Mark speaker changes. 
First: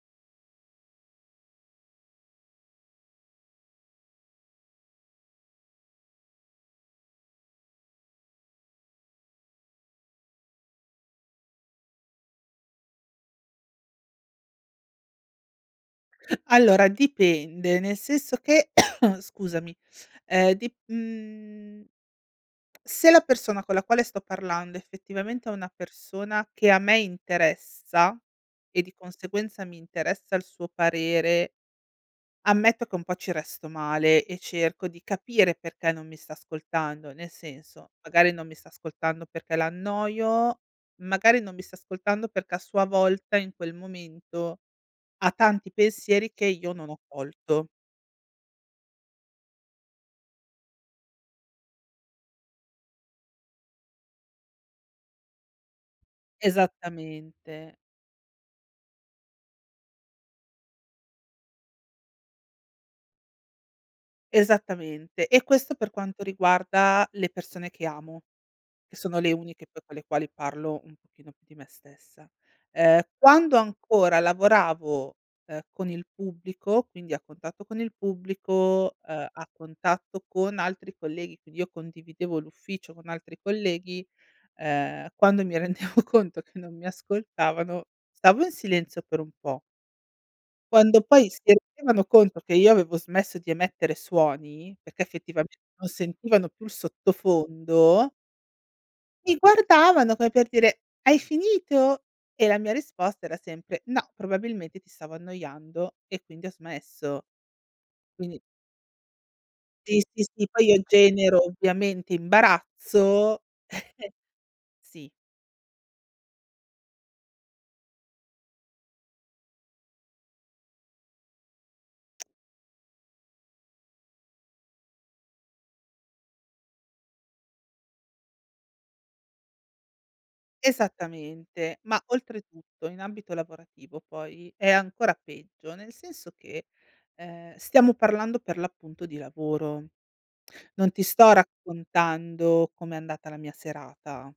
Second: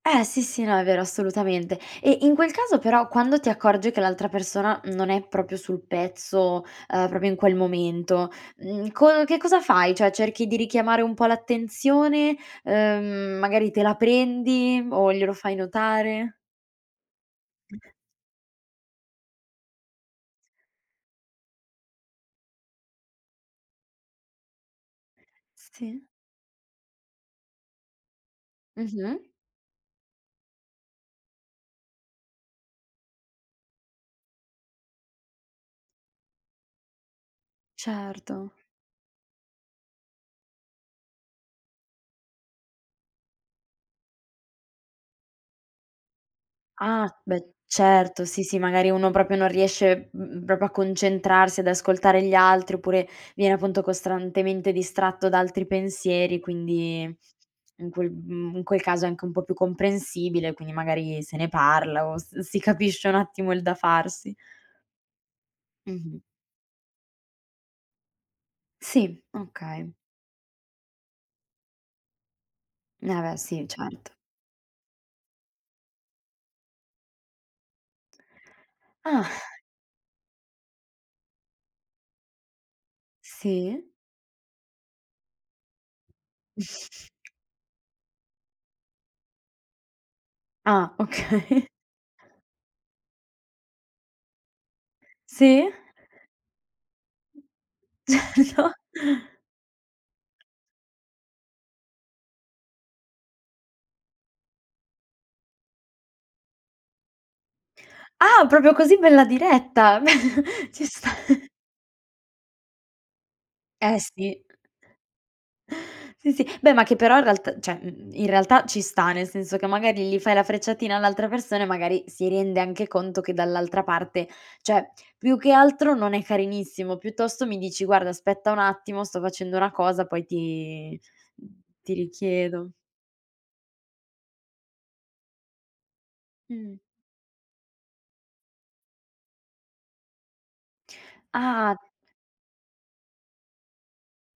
Speaker 1: Eh sì sì. No, è vero, assolutamente. E in quel caso però quando ti accorgi che l'altra persona, mhmm, non è proprio sul pezzo, ehm, proprio in quel momento, mhmm, co che cosa fai? Cioè cerchi di richiamare un po' l'attenzione, ehm, magari te la prendi o glielo fai notare?
Speaker 2: Allora dipende, nel senso che scusami, uhm, dip uhm se la persona con la quale sto parlando effettivamente è una
Speaker 1: Sì.
Speaker 2: persona che a me interessa, e di
Speaker 1: Mh-mh.
Speaker 2: conseguenza mi interessa il suo parere ammetto che un po' ci resto male e cerco di capire perché non mi sta ascoltando. Nel senso, magari non
Speaker 1: Certo.
Speaker 2: mi sta ascoltando perché l'annoio, magari non mi sta ascoltando perché a sua volta in quel momento ha tanti pensieri che io non ho
Speaker 1: Ah, beh,
Speaker 2: colto.
Speaker 1: certo, sì, sì, magari uno proprio non riesce, mhmm, proprio a concentrarsi, ad ascoltare gli altri oppure viene appunto costantemente distratto da altri pensieri, quindi
Speaker 2: Esattamente.
Speaker 1: in quel mhmm, in quel caso è anche un po' più comprensibile, quindi magari se ne parla o s si capisce un attimo il da farsi.
Speaker 2: Esattamente e questo per
Speaker 1: Mh-mh.
Speaker 2: quanto riguarda le persone che amo, che sono
Speaker 1: Sì,
Speaker 2: le uniche poi
Speaker 1: okay.
Speaker 2: con le quali parlo un pochino più di me stessa. Ehm,
Speaker 1: Ne a beh
Speaker 2: quando
Speaker 1: sì, certo.
Speaker 2: ancora lavoravo, ehm, con il pubblico, quindi a contatto con il pubblico,
Speaker 1: Ah.
Speaker 2: ehm, a contatto con altri colleghi, quindi io condividevo l'ufficio con altri
Speaker 1: Sì.
Speaker 2: colleghi, ehm, quando mi rendevo conto che non mi ascoltavano stavo in silenzio per un po'.
Speaker 1: Ah,
Speaker 2: Quando poi si
Speaker 1: okay.
Speaker 2: rendevano conto che io avevo smesso di emettere suoni, perché effettivamente
Speaker 1: Sì.
Speaker 2: non sentivano più il sottofondo
Speaker 1: [unintelligible]
Speaker 2: mi guardavano come per dire: "Hai finito?" E la mia risposta era sempre: "No, probabilmente ti stavo annoiando e quindi ho smesso." Quindi
Speaker 1: Ah, proprio così bella
Speaker 2: Sì
Speaker 1: diretta? Beh
Speaker 2: sì sì, poi io
Speaker 1: ci sta.
Speaker 2: genero ovviamente imbarazzo
Speaker 1: Eh, sì.
Speaker 2: Sì.
Speaker 1: Sì, sì. Beh ma che però in realtà cioè, uhm, in realtà ci sta, nel senso che magari gli fai la frecciatina all'altra persona e magari si rende anche conto che dall'altra parte cioè più che altro non è carinissimo, piuttosto mi dici: "Guarda aspetta un attimo sto facendo una cosa poi ti mhmm,
Speaker 2: Esattamente,
Speaker 1: ti
Speaker 2: ma
Speaker 1: richiedo."
Speaker 2: oltretutto in ambito lavorativo poi è ancora peggio, nel senso che,
Speaker 1: Mh.
Speaker 2: ehm, stiamo parlando per l'appunto di lavoro. Non ti sto
Speaker 1: Ah.
Speaker 2: raccontando com'è andata la mia serata.